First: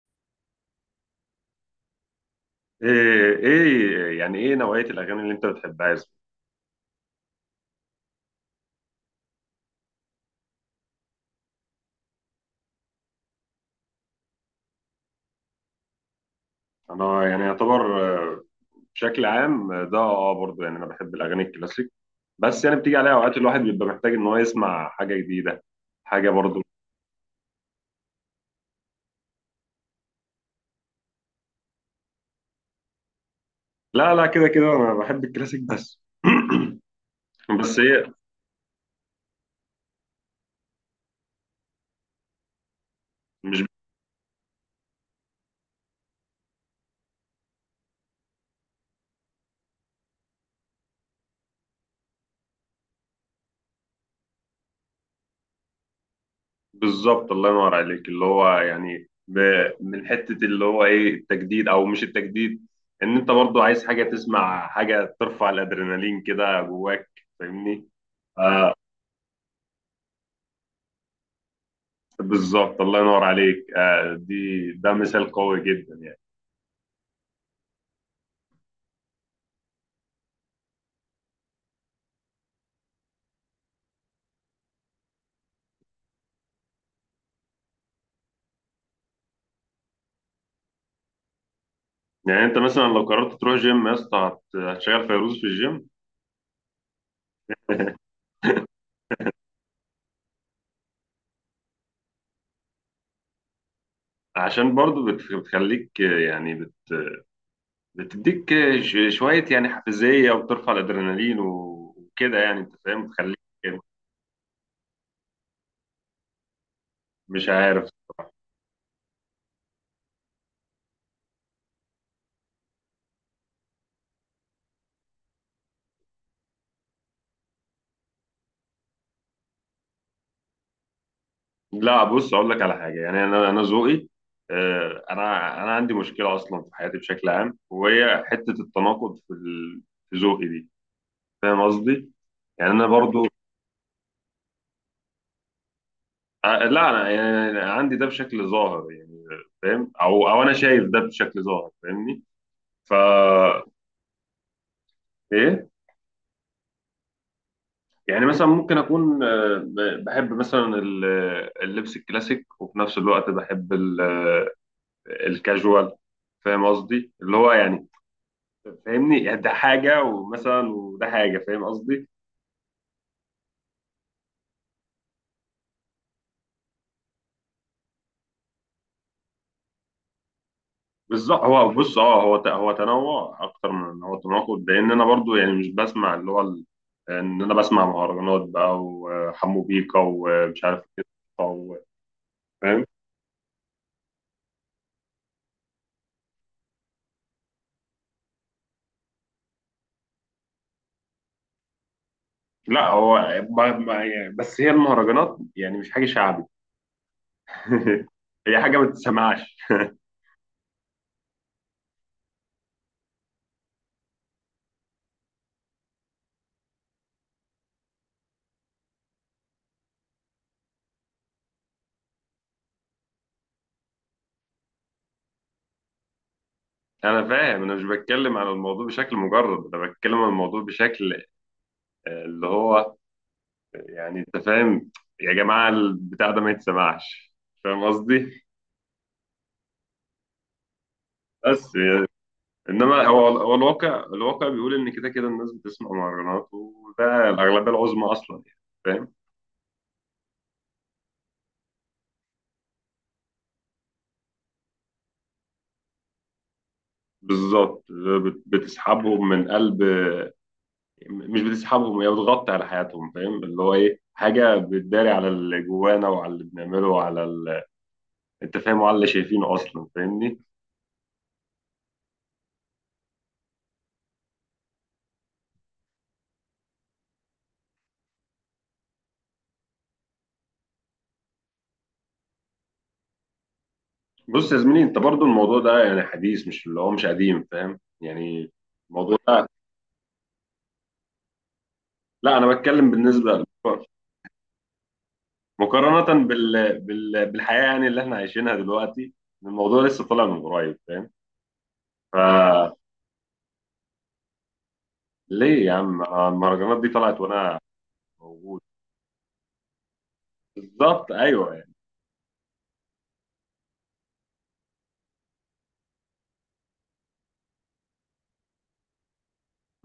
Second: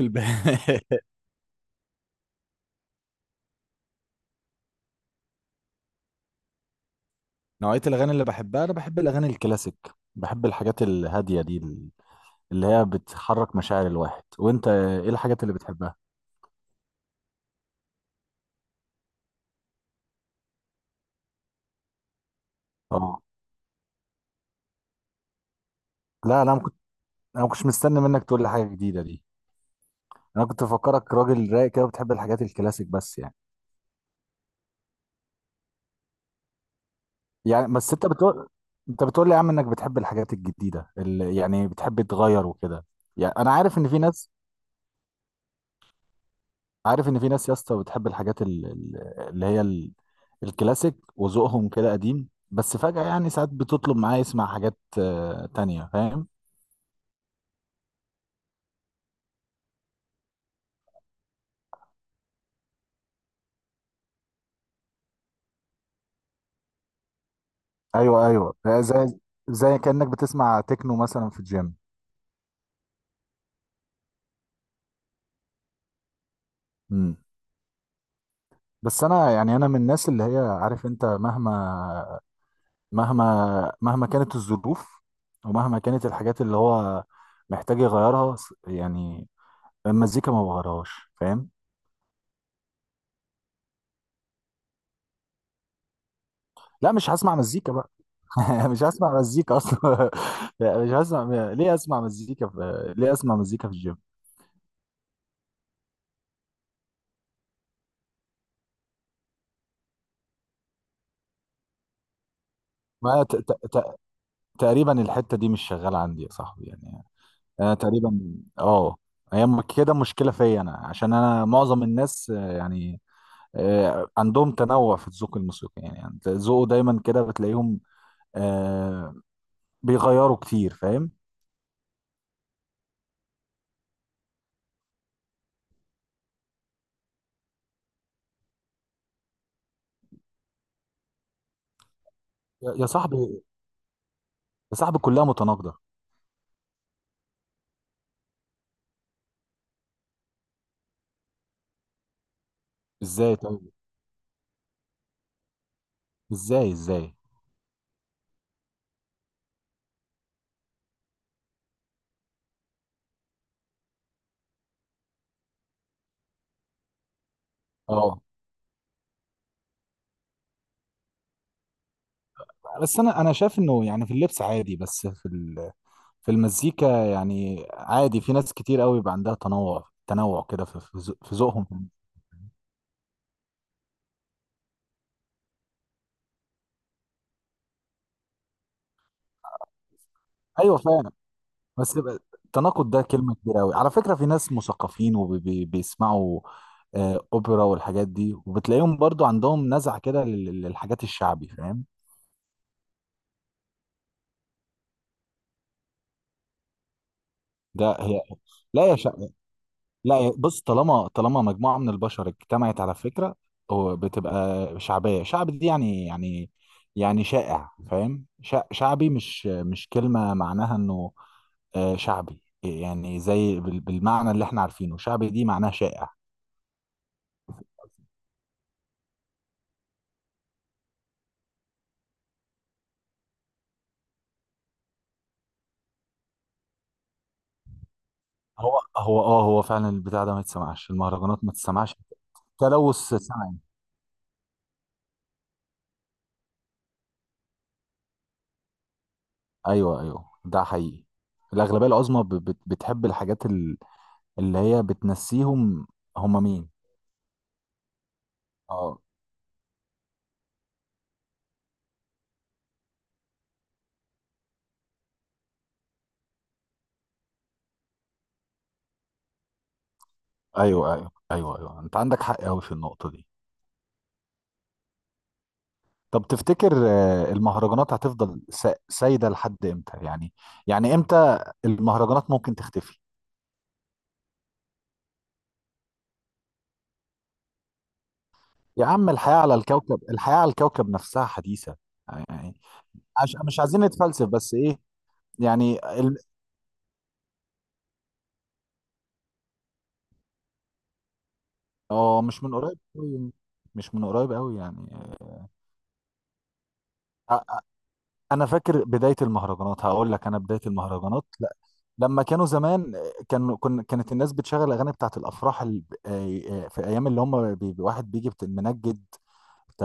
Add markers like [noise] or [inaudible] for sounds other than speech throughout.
الب... [laughs] ايه يعني ايه نوعية الأغاني اللي أنت بتحبها يا زلمة؟ نوعية الأغاني اللي بحبها أنا بحب الأغاني الكلاسيك. بحب الحاجات الهادية دي اللي هي بتحرك مشاعر الواحد، وأنت إيه الحاجات اللي بتحبها؟ أنا يعني يعتبر، آه، بشكل عام، ده برضه يعني أنا بحب الأغاني الكلاسيك. بس يعني بتيجي عليها أه، أوقات الواحد بيبقى محتاج إن هو يسمع حاجة جديدة، حاجة لا برضه. أنا ما كنتش مستني منك تقول لي حاجة جديدة دي. أنا كنت بفكرك راجل رايق كده وبتحب الحاجات الكلاسيك بس يعني. لا لا، كده كده أنا بحب الكلاسيك بس. [clears throat] يعني بس بس أنت هي بتقول، أنت بتقول لي يا عم إنك بتحب الحاجات الجديدة اللي يعني بتحب تغير وكده. يعني أنا مش، عارف إن في ناس، عارف ان في ناس يا اسطى بتحب الحاجات اللي هي ال- الكلاسيك وذوقهم كده قديم، بس فجأة يعني ساعات بتطلب معاه يسمع حاجات تانية، فاهم. بالظبط، الله ينور عليك، اللي هو يعني من حتة اللي هو ايه التجديد أو مش التجديد، إن أنت برضه عايز حاجة، تسمع حاجة ترفع الأدرينالين كده جواك. فاهمني؟ ايوه ايوه، زي، زي كانك بتسمع تكنو مثلا في الجيم. بالظبط، الله ينور عليك. دي ده مثال قوي جدا يعني. مم. بس انا يعني انا من الناس اللي هي، عارف انت، مهما مهما كانت الظروف، ومهما كانت الحاجات اللي هو محتاج يغيرها، يعني المزيكا ما بغيرهاش، فاهم. يعني انت مثلا لو قررت تروح جيم يا اسطى هتشغل فيروز في الجيم؟ لا مش هسمع مزيكا بقى. [laughs] مش هسمع مزيكا اصلا. [laughs] مش هسمع. ليه اسمع مزيكا ليه اسمع مزيكا في الجيم؟ عشان برضو بتخليك، يعني بت بتديك، شوية يعني حافزية وبترفع الادرينالين وكده يعني انت فاهم، ما ت... بتخليك ت... ت... تقريبا الحته دي مش شغاله عندي يا صاحبي يعني. مش انا عارف. تقريبا، اه، هي كده مشكله فيا انا، عشان انا معظم الناس يعني عندهم تنوع في الذوق الموسيقي، يعني أنت ذوقه دايما كده، بتلاقيهم آه، بيغيروا كتير، فاهم. لا بص اقول لك على حاجة، يعني انا ذوقي، انا عندي مشكلة اصلا في حياتي بشكل عام، وهي حتة التناقض في في ذوقي دي. فاهم قصدي؟ يعني يا انا برضو، صاحبي، يا صاحبي كلها متناقضه. لا انا يعني عندي ده بشكل ظاهر يعني، فاهم، او انا شايف ده بشكل ظاهر، فاهمني؟ ازاي فا طيب؟ ايه. ازاي؟ يعني مثلا ممكن اكون، بحب مثلا اللبس الكلاسيك، وفي نفس الوقت بحب الكاجوال. فاهم قصدي؟ اللي هو يعني، اه، فاهمني، يعني ده حاجة ومثلا وده حاجة، فاهم قصدي. بس انا شايف انه يعني في اللبس عادي، بس في في المزيكا، يعني عادي في ناس كتير قوي بيبقى عندها تنوع، تنوع كده في في بالظبط. هو ذوقهم. بص، اه هو هو تنوع اكتر من ان هو تناقض، لان انا برضو يعني مش بسمع اللي هو ان انا بسمع مهرجانات بقى وحمو بيكا ومش ايوه عارف ايه فعلا. و- بس يبقى فاهم. التناقض ده كلمه كبيره قوي على فكره. في ناس مثقفين وبيسمعوا اوبرا والحاجات دي، وبتلاقيهم برضو عندهم نزعه كده للحاجات الشعبي، فاهم. لا هو، يعني بس هي المهرجانات يعني مش حاجه شعبي. ده هي، [laughs] هي حاجه لا ما يا شعب، تتسمعش. لا بص، طالما مجموعة من البشر اجتمعت على فكرة، هو بتبقى شعبية. شعب دي يعني، يعني يعني شائع، فاهم. شعبي مش كلمة معناها انه شعبي، يعني زي بالمعنى اللي احنا عارفينه، شعبي دي معناها شائع. انا فاهم، انا مش بتكلم على الموضوع بشكل مجرد، انا بتكلم على الموضوع بشكل، اللي هو يعني انت فاهم، يا جماعه البتاع ده ما يتسمعش، فاهم قصدي؟ هو فعلا البتاع ده ما يتسمعش، المهرجانات ما بس تسمعش، يعني، تلوث انما هو سمعي. الواقع، الواقع بيقول ان كده كده الناس بتسمع مهرجانات، وده الاغلبيه العظمى اصلا يعني، فاهم. ايوه ايوه، ده حقيقي. الأغلبية العظمى بتحب الحاجات اللي هي بتنسيهم، هم مين؟ بالظبط، اه. بتسحبهم من قلب. مش بتسحبهم، هي بتغطي على حياتهم، فاهم، اللي هو ايه، حاجه بتداري على اللي جوانا وعلى اللي بنعمله وعلى ال... انت فاهم، وعلى اللي شايفينه اصلا، فاهمني. ايوه ايوه ايوه ايوه، انت عندك حق قوي في النقطه دي. طب تفتكر المهرجانات هتفضل سايده لحد امتى يعني؟ يعني امتى المهرجانات ممكن تختفي؟ بص يا زميلي، انت برضو الموضوع ده يعني حديث، مش اللي هو مش قديم، فاهم يعني يا عم الموضوع الحياه ده. على الكوكب، الحياه على الكوكب نفسها حديثه لا انا يعني. بتكلم عش بالنسبه، مش عايزين نتفلسف، بس ايه، يعني مقارنة بال... بال... بالحياة يعني اللي احنا عايشينها دلوقتي، الموضوع لسه طالع من قريب فاهم. اه، مش من فليه؟ قريب قوي، مش من قريب قوي يعني. يا عم أنا المهرجانات دي طلعت وانا آه، انا موجود. فاكر بدايه المهرجانات، هقول لك انا بدايه بالظبط، المهرجانات ايوه يعني. لما كانوا زمان، كانوا كن كانت الناس بتشغل الاغاني بتاعت الافراح في ايام اللي هم واحد بيجي منجد،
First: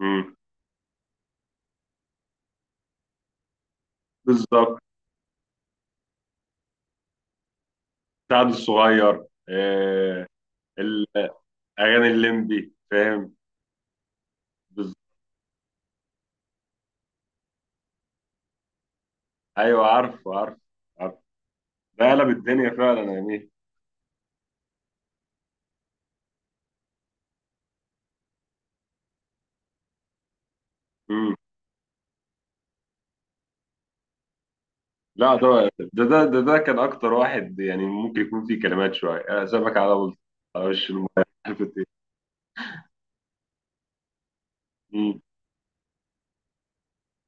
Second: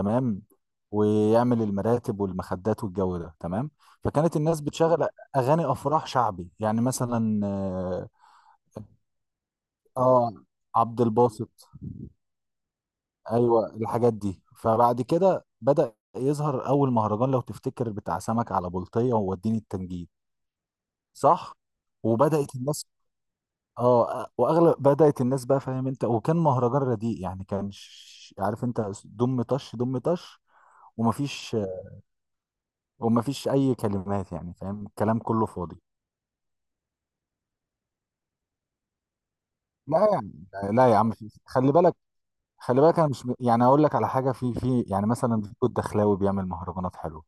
مم. ويعمل المراتب والمخدات والجو ده، تمام. فكانت الناس بالظبط. بتشغل اغاني افراح شعبي، يعني مثلا اه، سعد الصغير، آه، عبد ال- الباسط. اغاني الليمبي فاهم. ايوه الحاجات دي. بالظبط، فبعد كده بدأ يظهر اول مهرجان، لو تفتكر، بتاع سمك على بلطية ووديني ايوه التنجيد. عارف عارف عارف. صح. ده قلب وبدأت الدنيا الناس، فعلا يا مين. اه، واغلب بدات الناس بقى، فاهم انت، وكان مهرجان رديء يعني، كان عارف انت، دم طش دم طش، مم. ومفيش ومفيش اي كلمات، يعني فاهم، الكلام لا كله ده فاضي. ده ده ده ده كان اكتر واحد يعني ممكن يكون فيه كلمات شويه، أنا سابك على لا بلطة، على يعني، لا وش يا الميه. عم، في عارف خلي إنت بالك، إيه؟ خلي بالك انا مش يعني اقول لك على حاجه، في يعني مم. مثلا فيكو الدخلاوي بيعمل مهرجانات حلوه.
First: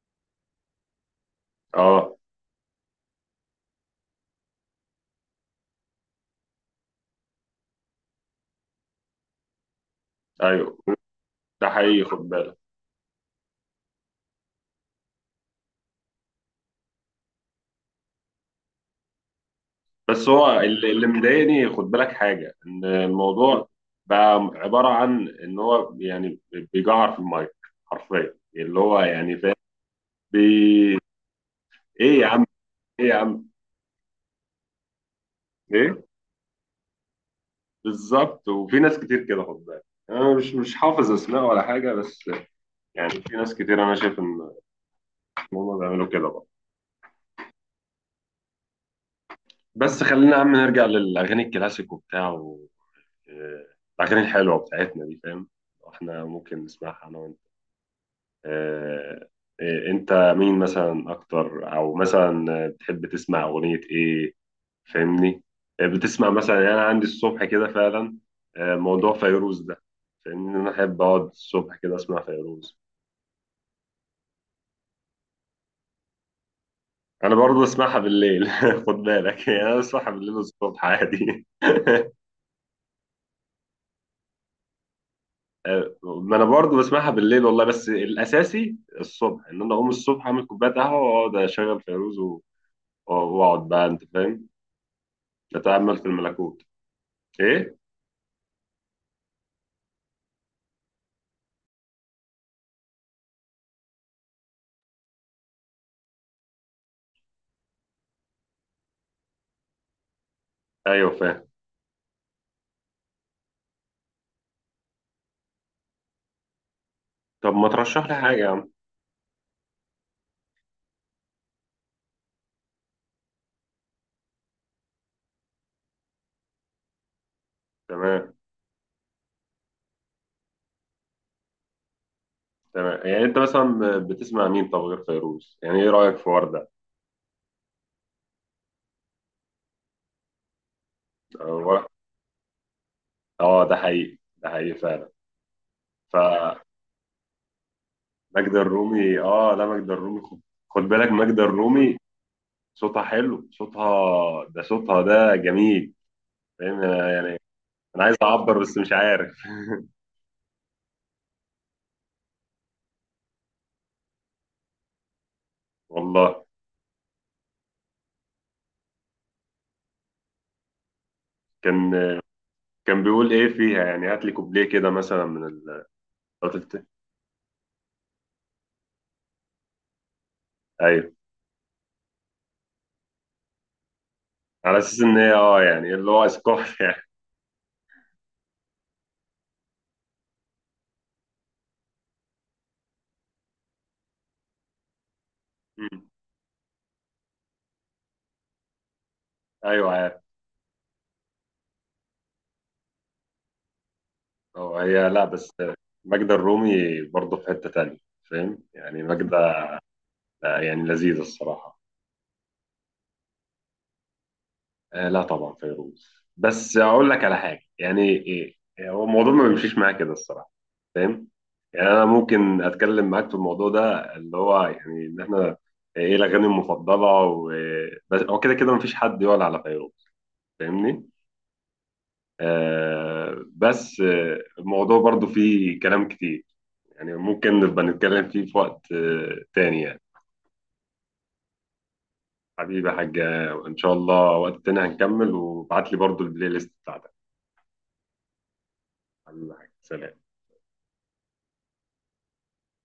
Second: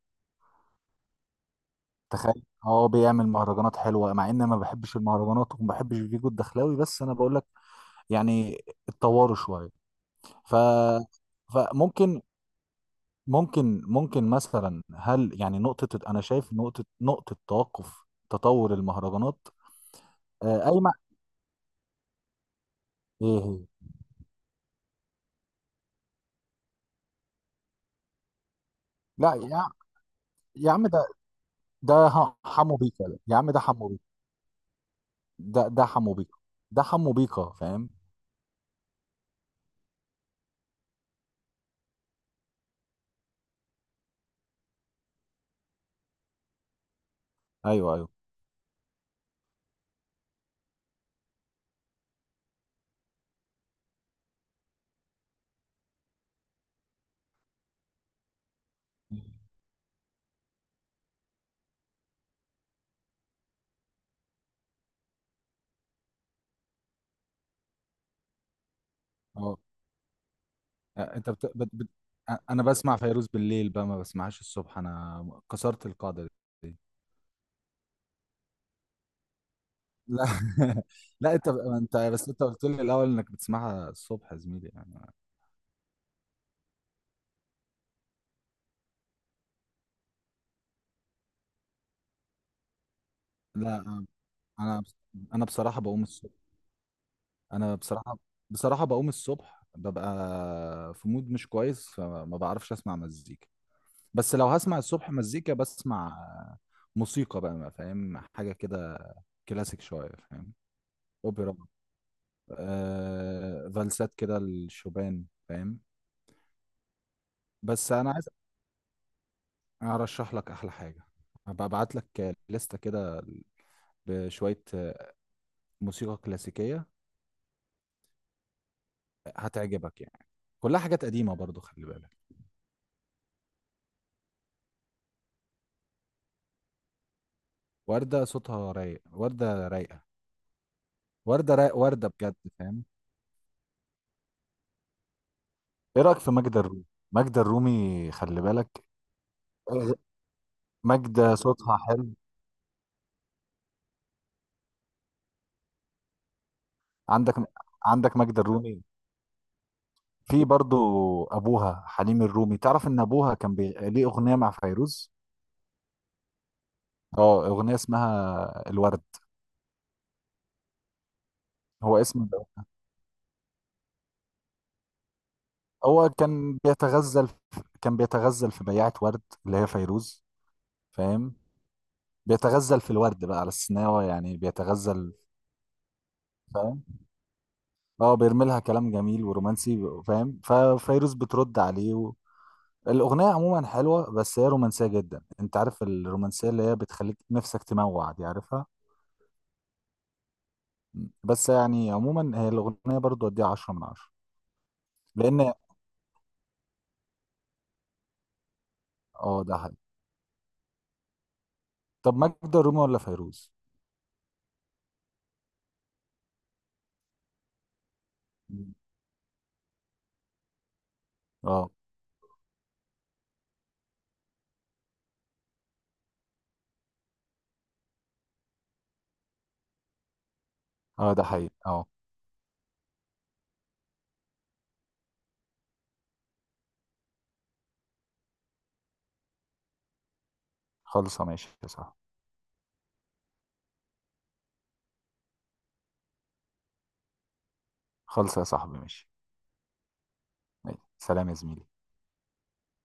اه تخيل، اه بيعمل مهرجانات حلوه، مع ان ما بحبش المهرجانات وما بحبش فيجو الدخلاوي، بس انا بقول لك يعني اتطوروا شويه. ف، ايوه ده حقيقي، خد فممكن بالك. ممكن ممكن مثلا، هل يعني نقطة، أنا شايف نقطة، نقطة توقف تطور المهرجانات بس هو اللي قايمة، اللي مضايقني، خد بالك حاجه، ان إيه هي؟ الموضوع بقى عباره عن ان هو يعني بيجعر في المايك، حرفيا اللي هو لا يعني فاهم. يا، يا عم بي... ده، ايه يا عم، حمو ايه بيكا يا ده. يا عم، عم ده حمو بيكا، ده ايه. حمو بيكا، ده حمو بيكا، فاهم؟ بالظبط. وفي ناس كتير كده خد بالك، انا مش حافظ اسماء ولا حاجه، بس يعني في ناس كتير انا شايف ان، إن هم بيعملوا كده بقى. أيوه أيوه. بس خلينا يا عم نرجع للاغاني الكلاسيك وبتاع و... آه، الاغاني الحلوه بتاعتنا دي، فاهم، احنا ممكن نسمعها. انا آه، انت مين مثلا اكتر، او مثلا بتحب تسمع اغنية ايه؟ فاهمني. بتسمع مثلا، يعني انا عندي الصبح كده فعلا موضوع أه، فيروز ده، فاهمني، انا احب آه، اقعد أنت بت... بت... الصبح بت... كده اسمع آه، أنا فيروز. بسمع فيروز بالليل بقى، ما بسمعهاش الصبح، أنا كسرت القاعدة دي. انا برضه بسمعها بالليل [laughs] خد بالك، يعني انا بسمعها لا بالليل والصبح [laughs] لا عادي. انت [laughs] انت بس انت قلت لي الاول انك بتسمعها الصبح يا زميلي يعني. ما انا برضه بسمعها بالليل والله، بس الاساسي الصبح، ان انا اقوم الصبح اعمل كوبايه قهوه واقعد اشغل فيروز واقعد بقى انت لا فاهم، انا انا بصراحه اتامل بقوم في الصبح، الملكوت. انا ايه؟ بصراحه، بصراحه بقوم الصبح، ببقى في مود مش كويس، فما بعرفش اسمع مزيكا. بس لو هسمع الصبح مزيكا، بسمع موسيقى بقى، ما فاهم حاجه كده، كلاسيك شويه، فاهم، ايوه فاهم. اوبرا، آه، فالسات كده، الشوبان، فاهم. طب ما بس ترشح انا لي عايز حاجه يا عم. ارشح لك احلى حاجه، هبقى ابعت لك لستة كده بشويه موسيقى كلاسيكيه تمام. هتعجبك يعني، كلها حاجات قديمه برضو، خلي بالك. تمام، يعني انت مثلا بتسمع مين، طب غير فيروز؟ يعني ايه رايك في ورده؟ وردة صوتها رايق، وردة رايقة، وردة رايق، اه، وردة بجد، فاهم. ده حقيقي ده حقيقي فعلا. ايه رأيك في ماجدة فماجدة الرومي؟ ماجدة الرومي، خلي بالك، الرومي، اه لا ماجدة الرومي، خد، خد بالك ماجدة ماجدة صوتها الرومي، حلو. صوتها حلو صوتها، ده صوتها ده جميل، فاهم. أنا عندك، يعني انا عايز عندك ماجدة اعبر بس الرومي، مش عارف. في برضو ابوها حليم الرومي، تعرف ان ابوها كان ليه اغنية مع فيروز؟ والله. اه اغنية اسمها الورد. كان هو اسم، كان بيقول ايه فيها يعني، هات لي كوبليه كده مثلا من ال... هو كان قلت-، كان بيتغزل في بياعة ورد اللي هي فيروز، ايوه، فاهم، بيتغزل في الورد بقى على السناوة يعني على اساس بيتغزل، ان هي اه يعني اللي هو اسقاط [laughs] يعني. اه، بيرمي لها كلام جميل ورومانسي، فاهم. ففيروز بترد عليه و... الاغنيه عموما حلوه، بس هي رومانسيه جدا، انت عارف مم. الرومانسيه اللي هي بتخليك نفسك تموع دي، عارفها. ايوه. بس يعني عموما هي الاغنيه برضو اديها 10 من 10، هو هي لا بس لان ماجدة الرومي برضه في حتة تانية، فاهم يعني ماجدة، اه ده حقيقي. يعني لذيذة الصراحة. طب ماجدة الرومي ولا فيروز؟ آه لا طبعا فيروز. بس أقول لك على حاجة، يعني إيه إيه، هو الموضوع ما بيمشيش معايا كده الصراحة، فاهم. اه يعني أنا ممكن أتكلم معاك في الموضوع ده، اللي هو يعني إن إحنا إيه الأغاني المفضلة، و بس هو كده كده مفيش حد يقول على فيروز، فاهمني. اه، ده حقيقي اه. آه بس، الموضوع برضه فيه كلام كتير، يعني ممكن نبقى نتكلم فيه في وقت تاني يعني. خلصه ماشي يا صاحبي، حبيبي يا حاج، ان شاء الله وقت تاني هنكمل، وابعت لي برضو البلاي ليست بتاعتك. خلصه يا صاحبي، ماشي. حبيبي يا حاج، سلام. ماشي. سلام يا زميلي.